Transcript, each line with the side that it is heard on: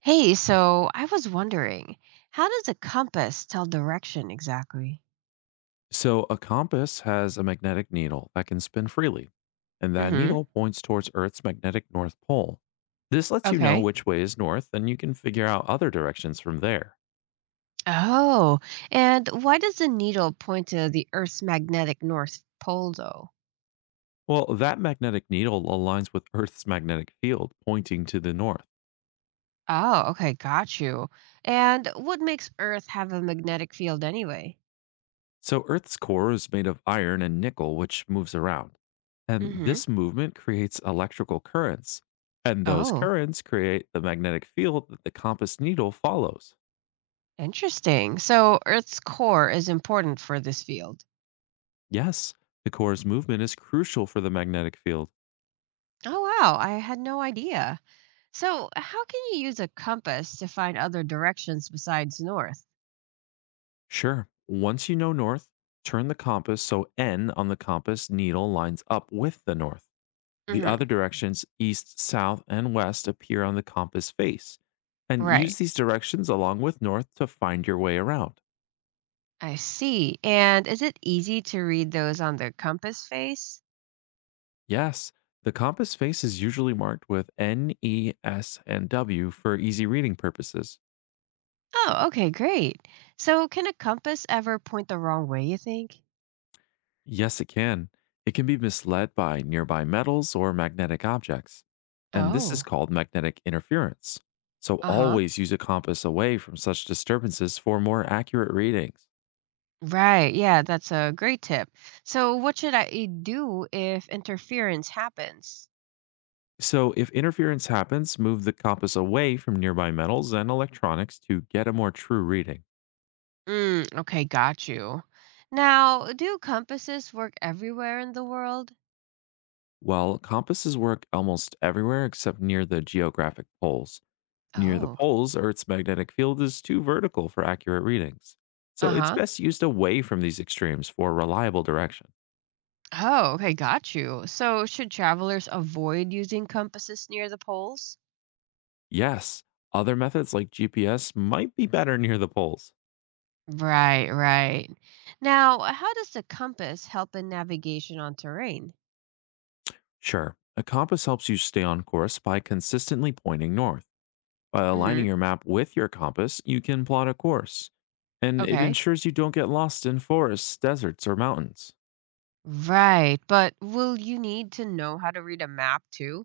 right: Hey, so I was wondering, how does a compass tell direction exactly?
left: So, a compass has a magnetic needle that can spin freely, and that
right: Mm-hmm.
left: needle points towards Earth's magnetic north pole. This lets you know
right: Okay.
left: which way is north, and you can figure out other directions from there.
right: Oh, and why does the needle point to the Earth's magnetic north pole, though?
left: Well, that magnetic needle aligns with Earth's magnetic field, pointing to the north.
right: Oh, okay, got you. And what makes Earth have a magnetic field anyway?
left: So, Earth's core is made of iron and nickel, which moves around. And
right: Mm-hmm.
left: this movement creates electrical currents, and those
right: Oh,
left: currents create the magnetic field that the compass needle follows.
right: interesting. So Earth's core is important for this field.
left: Yes, the core's movement is crucial for the magnetic field.
right: Oh, wow, I had no idea. So, how can you use a compass to find other directions besides north?
left: Sure, once you know north, turn the compass so N on the compass needle lines up with the north. The
right: Mm-hmm.
left: other directions, east, south, and west, appear on the compass face. And use
right: Right.
left: these directions along with north to find your way around.
right: I see. And is it easy to read those on the compass face?
left: Yes, the compass face is usually marked with N, E, S, and W for easy reading purposes.
right: Oh, okay, great. So can a compass ever point the wrong way, you think?
left: Yes, it can. It can be misled by nearby metals or magnetic objects. And this is
right: Oh,
left: called magnetic interference. So
right: uh-huh.
left: always use a compass away from such disturbances for more accurate readings.
right: Right. Yeah, that's a great tip. So what should I do if interference happens?
left: So if interference happens, move the compass away from nearby metals and electronics to get a more true reading.
right: Mm, okay, got you. Now, do compasses work everywhere in the world?
left: Well, compasses work almost everywhere except near the geographic poles. Near the
right: Oh,
left: poles, Earth's magnetic field is too vertical for accurate readings, so it's
right: uh-huh.
left: best used away from these extremes for reliable direction.
right: Oh, okay, got you. So should travelers avoid using compasses near the poles?
left: Yes, other methods like GPS might be better near the poles.
right: Right, right. Now, how does the compass help in navigation on terrain?
left: Sure, a compass helps you stay on course by consistently pointing north. By aligning
right: Hmm.
left: your map with your compass, you can plot a course, and it
right: Okay.
left: ensures you don't get lost in forests, deserts, or mountains.
right: Right, but will you need to know how to read a map too?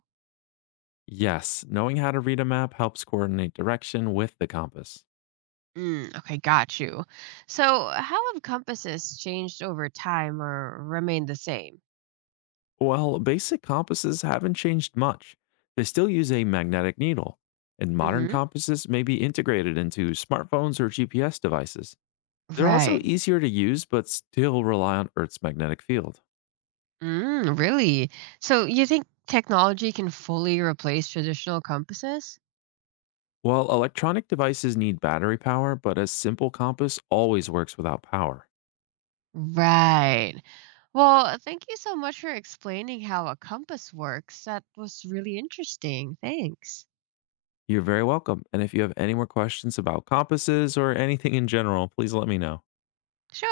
left: Yes, knowing how to read a map helps coordinate direction with the compass.
right: Mm, okay, got you. So, how have compasses changed over time or remained the same?
left: Well, basic compasses haven't changed much. They still use a magnetic needle, and modern
right: Hmm.
left: compasses may be integrated into smartphones or GPS devices. They're also
right: Right.
left: easier to use but still rely on Earth's magnetic field.
right: Mm, really? So, you think technology can fully replace traditional compasses?
left: While electronic devices need battery power, but a simple compass always works without power.
right: Right. Well, thank you so much for explaining how a compass works. That was really interesting. Thanks.
left: You're very welcome. And if you have any more questions about compasses or anything in general, please let me know.
right: Sure.